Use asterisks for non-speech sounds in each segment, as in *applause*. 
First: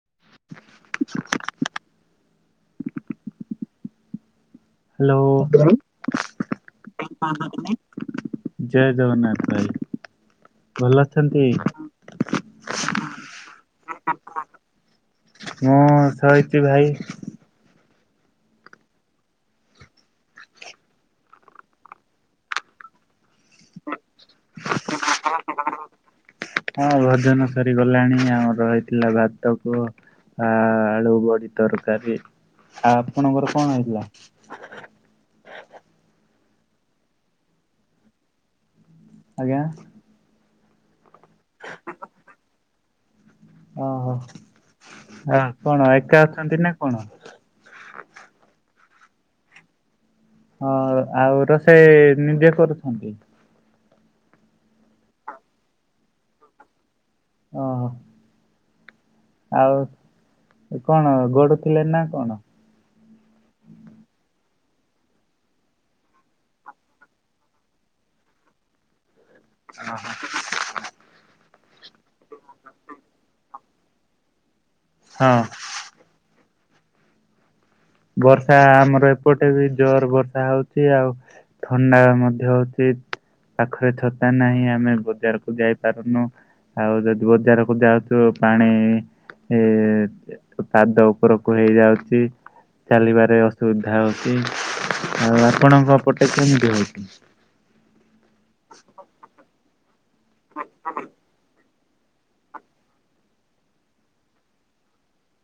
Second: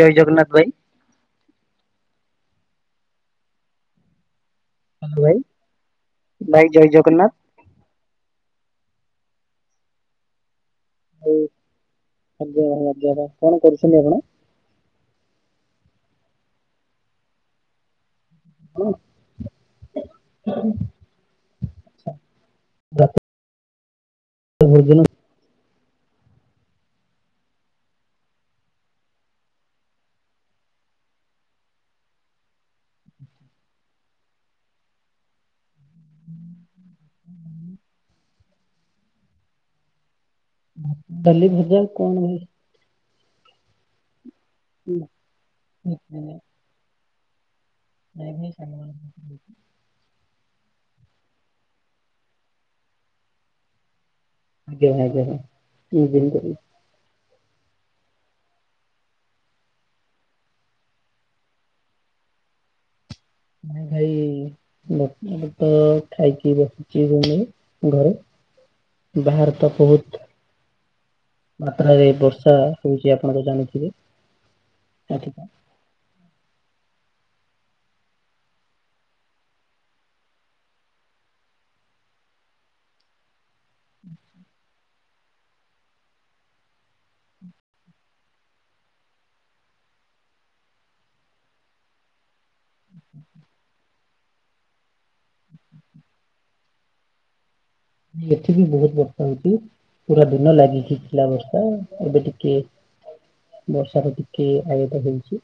ଜୟ ଜଗନ୍ନାଥ ଭାଇ। ହ୍ୟାଲୋ। ଭାଇ ଜୟ ଜଗନ୍ନାଥ। *inaudible* ଜୟ ଜଗନ୍ନାଥ ଭାଇ। ଭଲ ହଉ ଅଛନ୍ତି? ଆଜ୍ଞା *unintelligible* କଣ କରୁଛନ୍ତି ଆପଣ? ମୁଁ ଶୋଇ ଚି ଭାଇ। ହଁ *inaudible* ତୁବୁଝୁନୁ ହଁ ଭୋ ଜନ ସରିଗଲାଣି ଆମର ହେଇ ଥିଲା ଭାତକୁ ଆ ଆଳୁ ବଡି ତରକାରୀ ଆ ଆପଣଙ୍କର କଣ ହେଇଥିଲା? ଆଜ୍ଞା। ଡା ଲି ଭଜା କଣ ହୁଏ? ଓହୋ ନାଇଁ ଆଉ କଣ ଏକା ଅଛନ୍ତି ନା କଣ? *unintelligible* ହଁ ଆଉ ରୋଷେଇ ନିଜେ କରୁଛନ୍ତି। ଆଜ୍ଞା ଆଜ୍ଞାଁ ଜିନ। ଓ ହୋ। ଆଉ କଣ ଗଡୁ ଥିଲେ ନା କଣ? ଭାଇ। *unintelligible* ତ ଖାଇକି ବସିଛିି ଘରେ ବାହାର ଟ ବହୁତ ମାତ୍ରାରେ ବର୍ଷା ହଉଛି ଆପଣ ତ ଜାଣିଥିବେ। ହଁ ବର୍ଷା ଆମର ଏପଟେ ବି ଜୋର ବର୍ଷା ହଉଛି ଆଉ। ଥଣ୍ଡା ମଧ୍ୟ ହ ଉଚି। ପାଖରେ ଛତା ନାହିଁ ଆମେ ବଜାରକୁ ଯାଇ ପାରୁନୁ। ଆଉ ଯଦି ବଜାରକୁ ଯାଉଛୁ ପାଣି ଏ। ପାଦ ଉପରକୁ ହେଇଯାଉଛି। ଚାଲିବାରେ ଅସୁବିଧା ହଉଛି ଆଉ ଆପଣଙ୍କପଟେ କେମିତି ହଉଛି। ଏଠି ବି ବହୁତ ବର୍ଷା ହଉଛି ପୁରା ଦିନ ଲାଗିିକି ଥିଲା ବର୍ଷା ଏବେ ଟିକେ ବର୍ଷ ର ଟିକେ ଆଗତ ହେଇଛି।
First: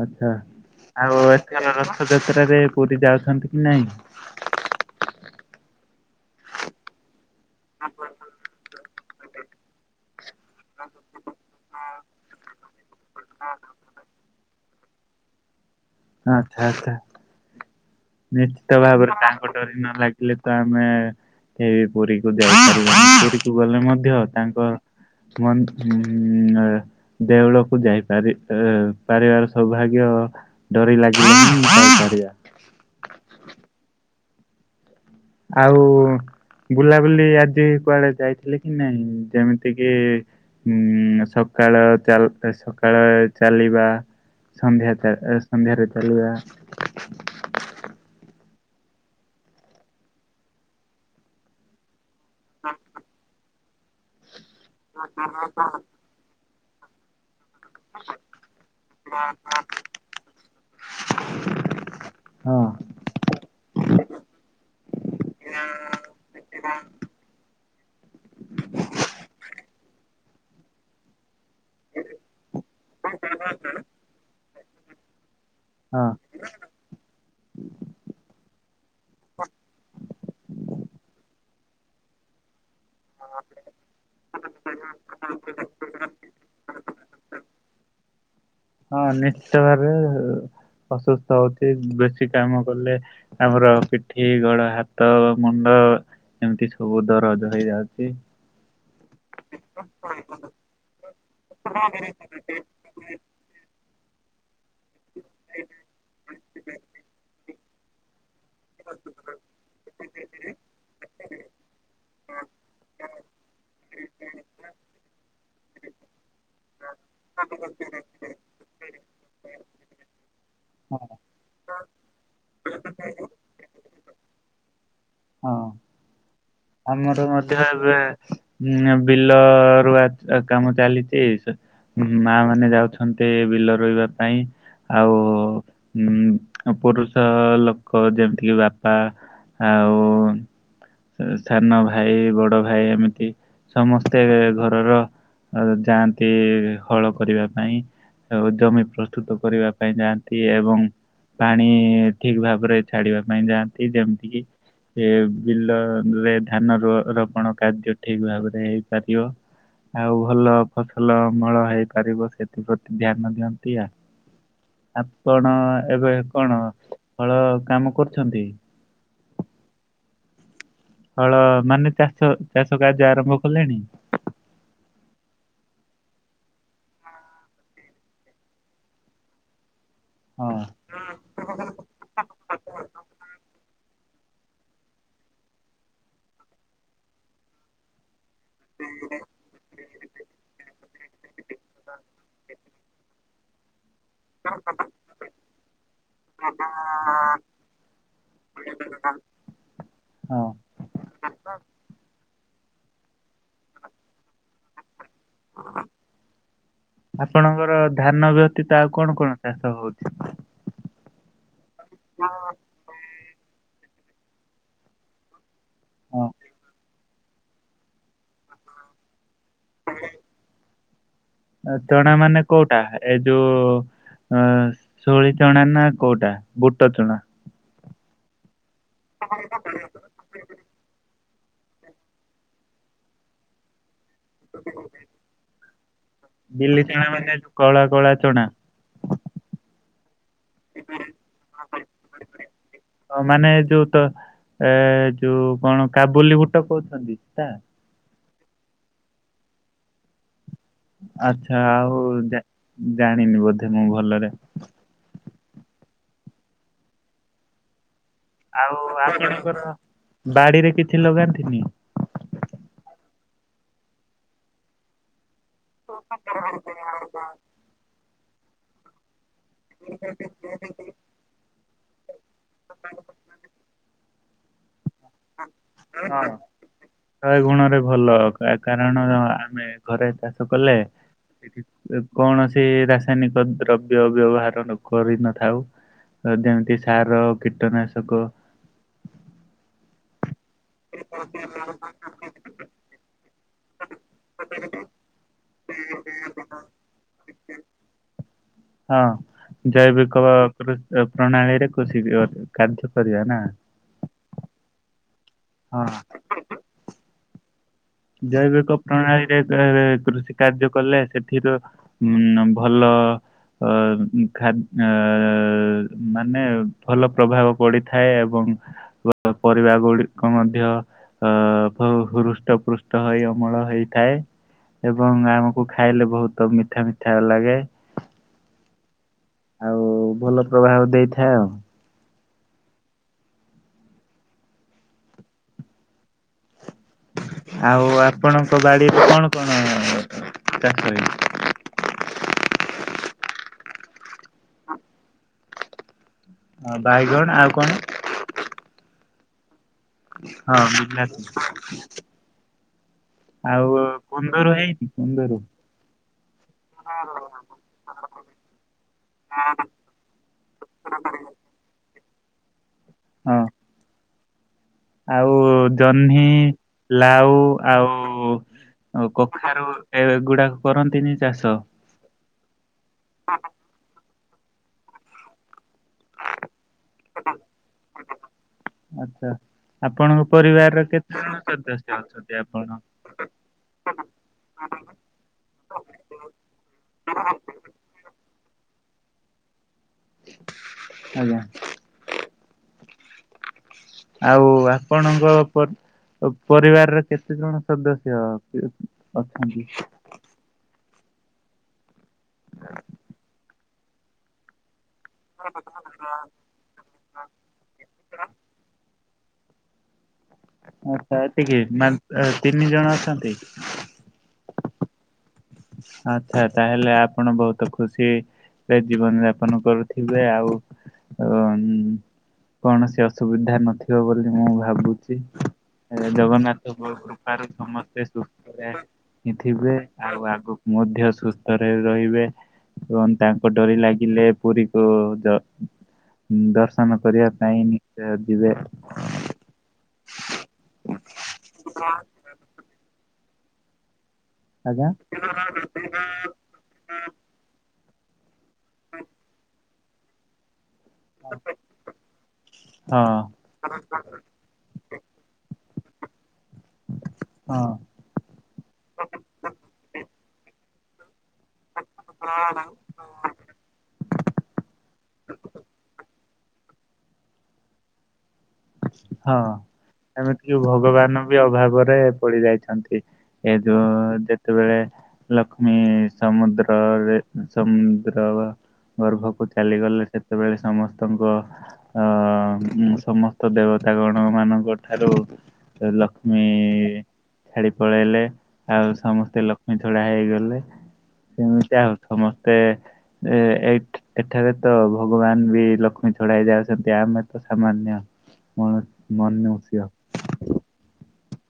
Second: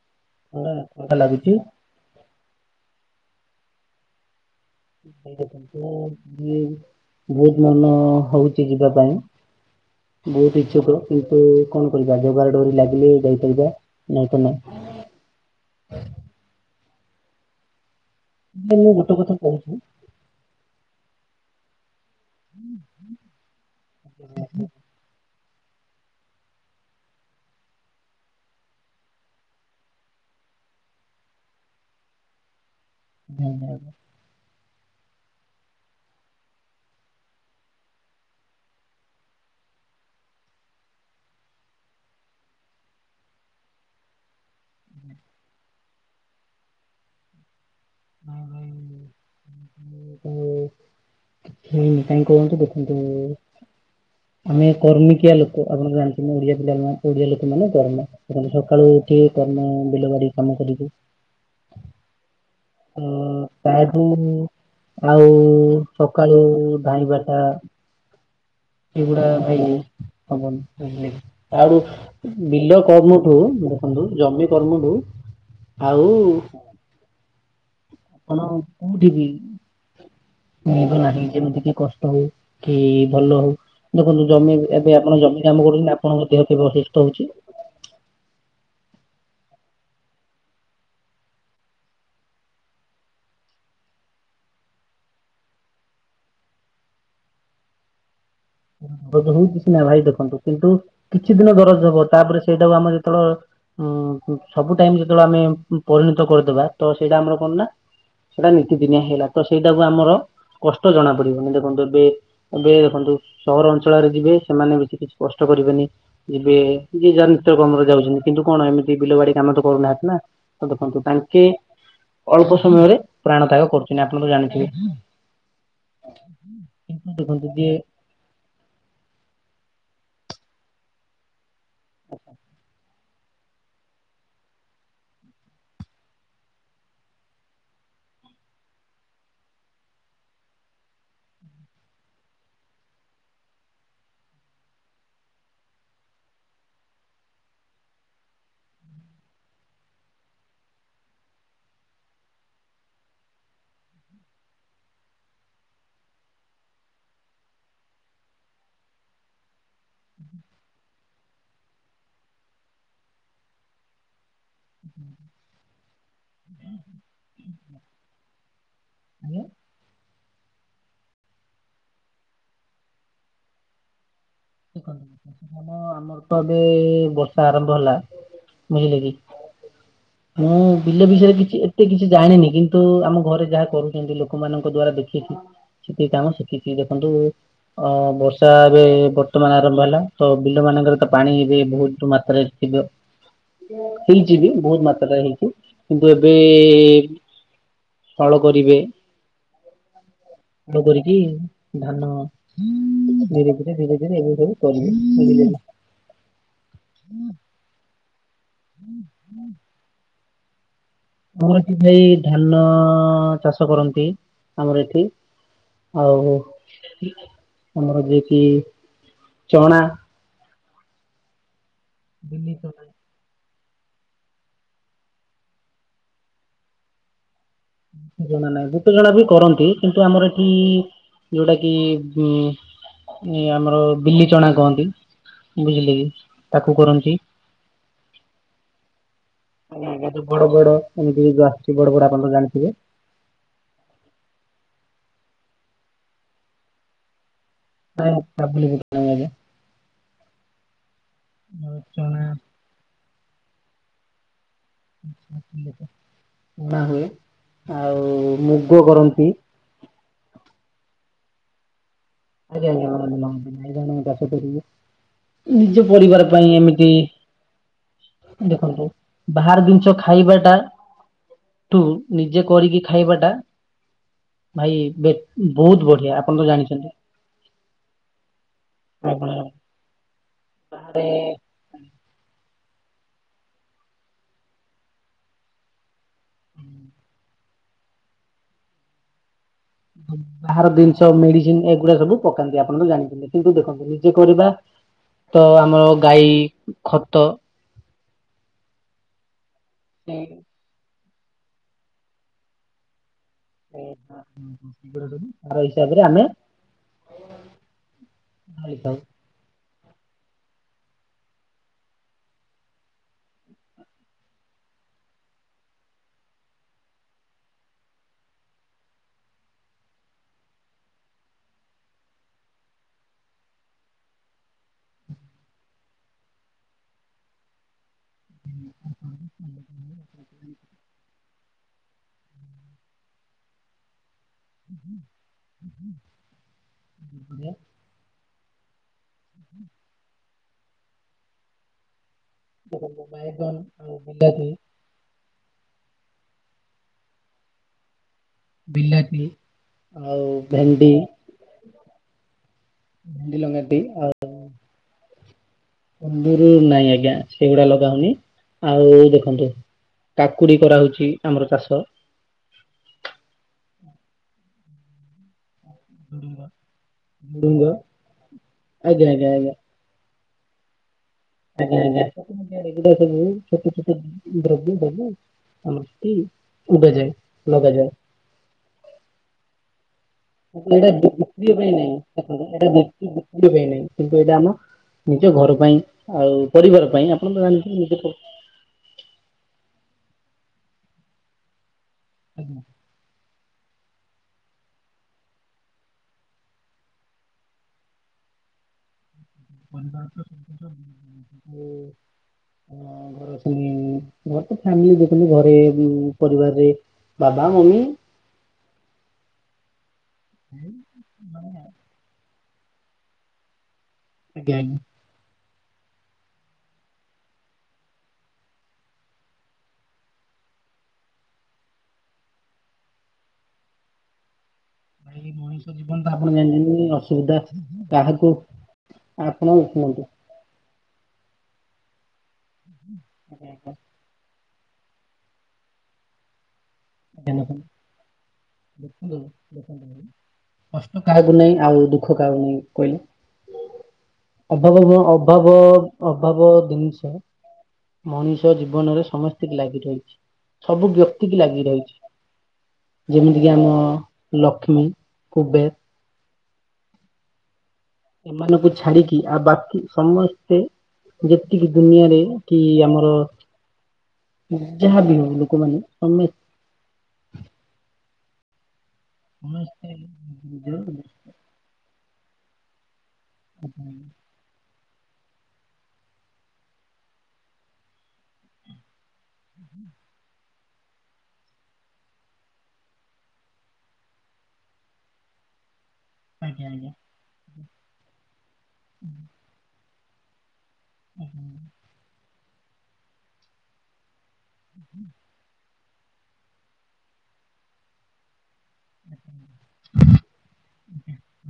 ଆଚ୍ଛା ଥଣ୍ଡା ଥଣ୍ଡା ଆଉ ଲାଗୁଛି ଏଥି ରଥଯାତ୍ରାରେ ପୁରୀ ଯାଉଛନ୍ତି କି ନାଇଁ? ମ ମୁ ବହୁତ ମନ ହଉଛି ଯିବା ପାଇଁ। ବହୁତ ଇଚ୍ଛକ କିନ୍ତୁ କଣ କରିବା ଯୋଗା ଡୋରି ଲାଗିଲି ଯାଇପାରିବା ନାଇଁ ତ ନାଇଁ। ଆଚ୍ଛା ଆଛା। ନିଶ୍ଚିତ ହେଲେ ମୁଁ ଗୋଟେ ଭାବରେ କଥା ତାଙ୍କ କହୁଛି ଡରି ନ ଲାଗିଲେ ତ ଆମେ କେ ପୁରୀକୁ ହୁଁ। କୁ ଗଲେ ମଧ୍ୟ ତାଙ୍କ ଦେଉଳକୁ ଯାଇପାରି ପାରିବାର ସୌଭାଗ୍ୟ ତ ଡରି ଲାଗିଲ *unintelligible* ହୁଁ ହଁ। ଆଉ ବୁଲାବୁଲି ଆଜି କୁଆଡେ ଯାଇଥିଲେ କି ନାଇଁ? ଯେମିତି କିି ସକାଳ ଚାଲ୍ ସକାଳ ଚାଲିବା। ସନ୍ଧ୍ୟା ସନ୍ଧ୍ୟାରେ ଚାଲିବା। ଉଁ। ହେଇନି କାଇହିଁ କୁହନ୍ତୁ ଦେଖନ୍ତୁ ଆମେ କର୍ମିକିଆ ଲୋକ ଆପଣ ଜାଣି ଓଡିଆ ପିଲାମାନେ ଓଡିଆ ଲୋକମାନେ କର୍ମ ସକାଳୁ ଉଠି କର୍ମ ବିଲ ବାଡି କାମ କରିବୁ। ହଁ। ଅ ତାଠୁ ଆଉ ସକାଳୁ ଧାଇଁବାଟା ଏଗୁଡା ଭାଇନ *unintelligible* ଆଉ ବିଲ *unintelligible* ଦେଖନ୍ତୁ ଜମି *unintelligible* ଆଉ ହଁ। ଆପଣ କୋଉଠି ବି ମିଳିବ ନାହିଁ ଯେମିତି କି କଷ୍ଟ ହଉ କି ଭଲ ହଉ ଦେଖନ୍ତୁ ଜମି ଏବେ ଆପଣ ଜମି କାମ କରୁଛନ୍ତି ଆପଣଙ୍କ ଦେହ କେବେ ଅସୁସ୍ଥ ହଉଛି। ହଁ ନିଶ୍ଚିତ ଭାବେ ଅସୁସ୍ଥ ହଉଛି ବେଶୀ କାମ କଲେ। ଆମର ପିଠି ଗୋଡ ହାତ ମୁଣ୍ଡ ଏମିତି ସବୁ ଦରଜ ହେଇଯାଉଛି। *unintelligible* ସିନା ଭାଇ ଦେଖନ୍ତୁ କିନ୍ତୁ କିଛି ଦିନ ଦରଜ ହବ ତାପରେ ସେଇଟାକୁ ଆମେ ଯେତେବେଳେ ହଁ ସବୁ ଟାଇମ ଯେତେବେଳେ ଆମେ ପରିଣତ କରିଦବା ତ ସେଇଟା ଆମର କଣ ନା ସେଇଟା ନୀତିଦିନିଆ ହେଲା ତ ସେଇଟାକୁ ଆମର କଷ୍ଟ ଜଣା ପଡିବନି ଦେଖନ୍ତୁ ଏବେ ଏବେ ଦେଖନ୍ତୁ ସହର ଅଞ୍ଚଳରେ ଯିବେ ସେମାନେ ବେଶୀ କିଛି କଷ୍ଟ କରିବେନି ଯିବେ ଯିଏ ଯାହା କାମରେ ଯାଉଛନ୍ତି କିନ୍ତୁ କଣ ଏମିତି ବିଲ ବାଡି କାମ ତ କରୁନାହାନ୍ତି ନା ତ ହଁ ଦେଖନ୍ତୁ *unintelligible* ଅଳ୍ପ ସମୟରେ ପ୍ରାଣ ତ୍ୟାଗ କରୁଛନ୍ତି ଆପଣ ତ ହଁ ଜାଣିଥିବେ। କିନ୍ତୁ ଆମର ଦେଖନ୍ତୁ ମଧ୍ୟ ଯିଏ ଏବେ ଉଁ ବିଲ ରୁଆ କାମ ଚାଲିଛି ସେ। ମା ମାନେ ଯାଉଛନ୍ତି ବିଲ ରୋଇବା ପାଇଁ। ଆଉ ଉ ପୁରୁଷ ଲୋକ ଯେମିତିକି ବାପା ଆଉ ସାନ ଭାଇ ବଡ଼ ଭାଇ ଏମିତି ସମସ୍ତେ ଘରର ଆ ଯାଆନ୍ତି ହଳ କରିବା ପାଇଁ। ଜମି ପ୍ରସ୍ତୁତ କରିବା ପାଇଁ ଯାଆନ୍ତି ଏବଂ ପାଣି ଠିକ ଭାବରେ ଛାଡିବା ପାଇଁ ଯାଆନ୍ତି। ଯେମିତି କିି ଏ ବିଲ ରେ ଧାନ ର ରୋପଣ କାର୍ଯ୍ୟ ଠିକ ଭାବରେ ହେଇପାରିବ। ଆଉ ଭଲ ଫସଲ ଅମଳ ହେଇପାରିବ ସେଥିପ୍ରତି ଧ୍ୟାନ ଦିଅନ୍ତି ଆପଣ ଏବେ କଣ ହଳ କାମ କରୁଛନ୍ତି? ହଳ ମାନେ ଚାଷ ଚାଷ କାର୍ଯ୍ୟ ଆରମ୍ଭ କଲେଣି? ଟ ଆମର ତ ଏବେ ବର୍ଷା ଆରମ୍ଭ ହେଲା। ବୁଝିଲେ କି ହଁ ମୁଁ। ବିଲ ବିଷୟରେ କିଛି ଏତେ କିଛି ଜାଣିନି କିନ୍ତୁ ଆମ ଘରେ ଯାହା କରୁଛନ୍ତି ଲୋକମାନଙ୍କ ଦ୍ଵାରା ଦେଖିଛି। ସେତିିକି କାମ ଶିଖଛି ଦେଖନ୍ତୁ ଅ ବର୍ଷା ଏବେ ବର୍ତ୍ତମାନ ଆରମ୍ଭ ହେଲା ତ ବିଲ ମାନଙ୍କର ତ ପାଣି ଏବେ ବହୁତ ମାତ୍ରାରେ ଥିବ। ହେଇଛି ବି ବହୁତ ମାତ୍ରାରେ ହେଇଛି କିନ୍ତୁ ଏବେ ହଳ କରିବେ। ହଁ ଚାଷ କରିକି ଧାନ ଧୀରେ ଧୀରେ ଧୀରେ ଧୀରେ ଏବେ ସବୁ *unintelligible* ଆପଣଙ୍କର ଧାନ ବ୍ୟତୀତ ଆଉ କଣ କଣ ଚାଷ ହଉଛି? ଆମରତ ଭାଇ ଧାନ ଚାଷ କରନ୍ତି ଆମର ଏଠି। ଆଉ ହଁ ଆମର ଯିଏକି ଚଣା ଚଣା ମାନେ ବିରି କୋଉଟା ଚଣା ଏ ଯୋଉ ଶୋଳି ଚଣା ନା କୋଉଟା ବୁଟ ଚଣା? ଜଣା ନାଇଁ ବୁଟ୍ ଚଣା ବି କରନ୍ତି କିନ୍ତୁ ଆମର ଏଠି ଯୋଉଟା କିି ଉ ଏ ଆମର ବିଲି ଚଣା କହନ୍ତି ବୁଝିଲେ କି ତାକୁ ବିଲି ଚଣା କରନ୍ତି। ମାନେ ଯୋଉ କଳା କଳା ଚଣା। ବଡ ବଡ ଏମିତି ବି ଯୋଉ ଆସୁଛି ବଡ ବଡ ଆପଣ ତ ଜାଣିଥିବେ? ହ ମାନେ ଯୋଉ ତ ଏ ଯୋଉ କଣ କାବୁଲି ବୁଟ କହୁଛନ୍ତି ତା ନାଇଁ କାବୁଲି ବୁଟ *inaudible* ଆଛା ଆଉ ଜାଣିନି ବୋଧେ ମୁଁ ଭଲରେ। ପଣା ହୁଏ ଆଉ ମୁଗ ଆଉ କରନ୍ତି ଆପଣଙ୍କର ବାଡିରେ କିଛି ଲଗାନ୍ତିନି? *inaudible* ନିଜ ପରିବାର ପାଇଁ ଏମିତି ଦେଖନ୍ତୁ। ବାହାର ଜିନିଛ ଖାଇବା ଟା? ତୁ ନିଜେ କରିକି ଖାଇବା ଟା ଭାଇ ବହୁତ ବଢିଆ ହଁ ଆପଣ ତ ଜାଣିଛନ୍ତି? ଶହେ ଗୁଣରେ ଭଲ କାରଣ ମାଗଣାର ଆମେ ଘରେ ଚାଷ କଲେ। ବାହାରେ କୌଣସି ରାସାୟନିକ ଦ୍ରବ୍ୟ ବ୍ୟବହାର କରିନଥାଉ। ଯେମିତି ସାର କୀଟନାଶକ ବାହାର ଜିନିଷ ମେଡିସିନ ଏଗୁଡା ସବୁ ପକାନ୍ତି ଆପଣ ତ ଜାଣିଛନ୍ତି କିନ୍ତୁ ଦେଖନ୍ତୁ ନିଜେ କରିବା। ତ ଆମର ଗାଈ ଖତ। ହଁ ଜୈବିକ ଏଗୁଡା ପ୍ରଣାଳୀରେ କୃଷି କାର୍ଯ୍ୟ କରିବା ନା? ସବୁ ତାର ହଁ ହିସାବରେ ଆମେ ଜୈବିକ ଢାଳିଥାଉ। ପ୍ରଣାଳୀ କୃଷି କାର୍ଯ୍ୟ କଲେ ସେଠିରୁ ଉ ଭଲ। ଅ ଖା ମାନେ ଭଲ ପ୍ରଭାବ ପଡିଥାଏ ଏବଂ ପରିବା ଗୁଡିକ ମଧ୍ୟ ଅ ହୃଷ୍ଟ ପୃ ହେଇ ଅମଳ ହେଇଥାଏ। ଏବଂ ଆମକୁ ଖାଇଲେ ବହୁତ ମିଠା ମିଠା ଲାଗେ। ଆଉ ଭଲ ପ୍ରଭାବ ଦେଇଥାଏ ଆଉ ଆଉ ଆପଣଙ୍କ ବାଡିରେ କଣ କଣ ଚାଷ ହେଇଛି? *inaudible* ବାଇଗନ୍ ଆଉ ବିଲାତି। ହଁ, ବାଇଗଣ ଆଉ କଣ? ବିଲାତି। ଆଉ ହଁ, ଭେଣ୍ଡି ବିଲାତି। ଭେଣ୍ଡି ଲଗାନ୍ତି ଆଉ ଭୂମି ନ୍ଦୁରୁ ହେଇନି, କୁନ୍ଦୁରୁ। କୁନ୍ଦୁରୁ ନାଇଁ ଆଜ୍ଞା, ସେଗୁଡା ଲଗା ହଉନି। ଆଉ ଦେଖନ୍ତୁ କାକୁଡି କରାହଉଛି ଆମର ଚାଷ। ହଁ। ଆଉ ଜହ୍ନି, ଲାଉ, ଝୁଡୁଙ୍ଗ ଆଜ୍ଞା ଆଉ ଆଜ୍ଞା ଆଜ୍ଞା। କଖାରୁ ଏଗୁଡାକ କରନ୍ତିନି ଚାଷ? *inaudible* ଏଗୁଡା ସବୁ ଛୋଟ ଛୋଟ ଦ୍ରବ୍ୟ ସବୁ ଆଉ ତି ଉଡ଼ାଯାଏ, ଲଗାଯାଏ। ଆଛା, ଆପଣଙ୍କ କିନ୍ତୁ ପରିବାରର ଏଇଟା କେତେ ଜଣ ସଦସ୍ୟ ଅଛନ୍ତି ଆପଣ? ସେ ଭିତୁରୁ ଯାଇନାହିଁ। କିନ୍ତୁ ଏଟା ଆମ ନିଜ ଘର ପାଇଁ, ଆଉ ପରିବାର ପାଇଁ ଆପଣ ତ ଜାଣିଛନ୍ତି, ନିଜ ପ ଆଜ୍ଞା। ଆଜ୍ଞା। ଆଉ ଆପଣଙ୍କ ପର୍ ପରିବାରରେ କେତେ ଜଣ ସଦସ୍ୟ ପି? ଅଛନ୍ତି। *inaudible* ଘର ସେଇ ଘର ତ ଫ୍ୟାମିଲି ଦେଖନ୍ତି ଘରେ, ପରିବାରରେ ବାବା, ମମି *inaudible* ଆଛା, ଏତିକି ମାନ୍ ଏ ତିନି ଜଣ ଅଛନ୍ତି। ଆଜ୍ଞାଜ୍ଞ୍। ଆଚ୍ଛା, ତାହେଲେ ଆପଣ ବହୁତ ଖୁସି। ଏ ଜୀବନ ଯାପନ କରୁଥିବେ, ଆଉ ଉଁନ୍ କୌଣସି ଅସୁବିଧା ନଥିବ, ବୋଲି ମୁଁ ଭାବ୍ ଭାବୁଚି। ଭାଇ ମଣିଷ ଜୀବନ ତ ଆପଣ ଜଗନ୍ନାଥ ଜାଣିଛନ୍ତି ଅସୁବିଧା କୃପାରୁ ସମସ୍ତେ କାହାକୁ ସୁସ୍ଥରେ ଆପଣ ଥିବେ। ଶୁଣନ୍ତୁ ଆଉ ଆଗକୁ ମଧ୍ୟ ସୁସ୍ଥରେ ରହିବେ। ଏବଂ ଆଜ୍ଞା ତାଙ୍କ ଆଜ୍ଞା ଡୋରି ଲାଗ୍ ଗିଲେ ପୁରୀକୁୁ ଯ ଦର୍ଶନ କରିବାପାଇଁ ଧନ୍ୟବାଦ। ନିଶ୍ଚୟ ଯିବେ। ଦେଖନ୍ତୁ ଦେଖନ୍ତୁ କଷ୍ଟ କାହାକୁ ନାହିଁ, ଆଉ ଦୁଃଖ *unintelligible* କହିଲେ, ଆଜ୍ଞା ଅଭାବବ ଅଭାବ, ଅ ଅଭାବ ଦିନିଷ ମଣିଷ ଜୀବନରେ ସମସ୍ତିକି ଲାଗି ରହିଛି। ସବୁ ବ୍ୟକ୍ତି କି ଲାଗି ରହିଛି। ହଁ ଯେମିତି ଯେ ଆମ ଲକ୍ଷ୍ମୀ, କୁବେର୍ ହଁ। ସେମାନଙ୍କୁ ଛାଡିକି, ଆଉ ବାକି ସମସ୍ତେ ଯେତିକି ଦୁନିଆରେ କି ଆମର ଯାହା ବି ହଉ ଲୁକମାନେ ସମେସ୍ ହଁ, ସମସ୍ତେ ଏମିତିକି ନିଜ- ଭଗବାନ ବି ଅଭାବରେ ପଡି ଯାଇଛନ୍ତି। ଏ ଯଉଁ ଯେତ୍ ଯେତେବେଳେ ଲକ୍ଷ୍ମୀ ସମୁଦ୍ରରେ ସମୁଦ୍ର ବା ଗର୍ଭକୁ ଚାଲିଗଲେ ସେତେବେଳେ ସମସ୍ତଙ୍କ ଅ ମୁ ସମସ୍ତ ତ ଦେବତା ଗଣ ମାନଙ୍କ ଠାରୁ ଲକ୍ଷ୍ମୀ। ଆଜ୍ଞା ଆଜ୍ଞା ଛାଡି ପଳେଇଲେ ଆଉ ସମସ୍ତେ ଲକ୍ଷ୍ମୀ ଛଡା ହେଇଗଲେ ସେମିତିଆ ଆଉ। ସମସ୍ତେ ଏ ଏଇ ଏଠାରେ ତ ଭଗବାନ ବି ଲଖ କ୍ଷ୍ମୀ ଛଡା ହେଇଯାଉଛନ୍ତି ଆମେ ତ ସାମାନ୍ୟ ମନ ମନୁଷ୍ୟ।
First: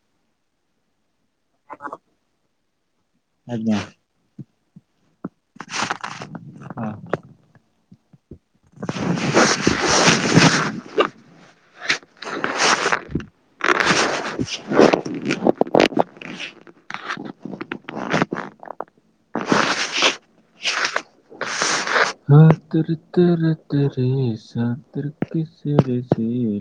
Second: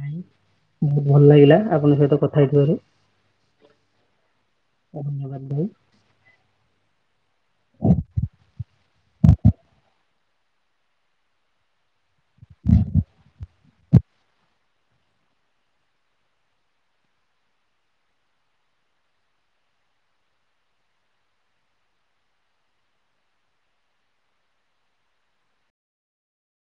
ଆଜ୍ଞା ଆଉ ବହୁତ ଭଲ ଲାଗିଲା ଆପଣଙ୍କ ସହିତ କଥା ହେଇଥିବାରୁ। ଆଜ୍ଞା। ଧନ୍ୟବାଦ ଭାଇ। ହ। ହା ତେରେ ତେ ରେ ତେ ରି ଶା ତେ ରେ ତି ସାରିଷୀ।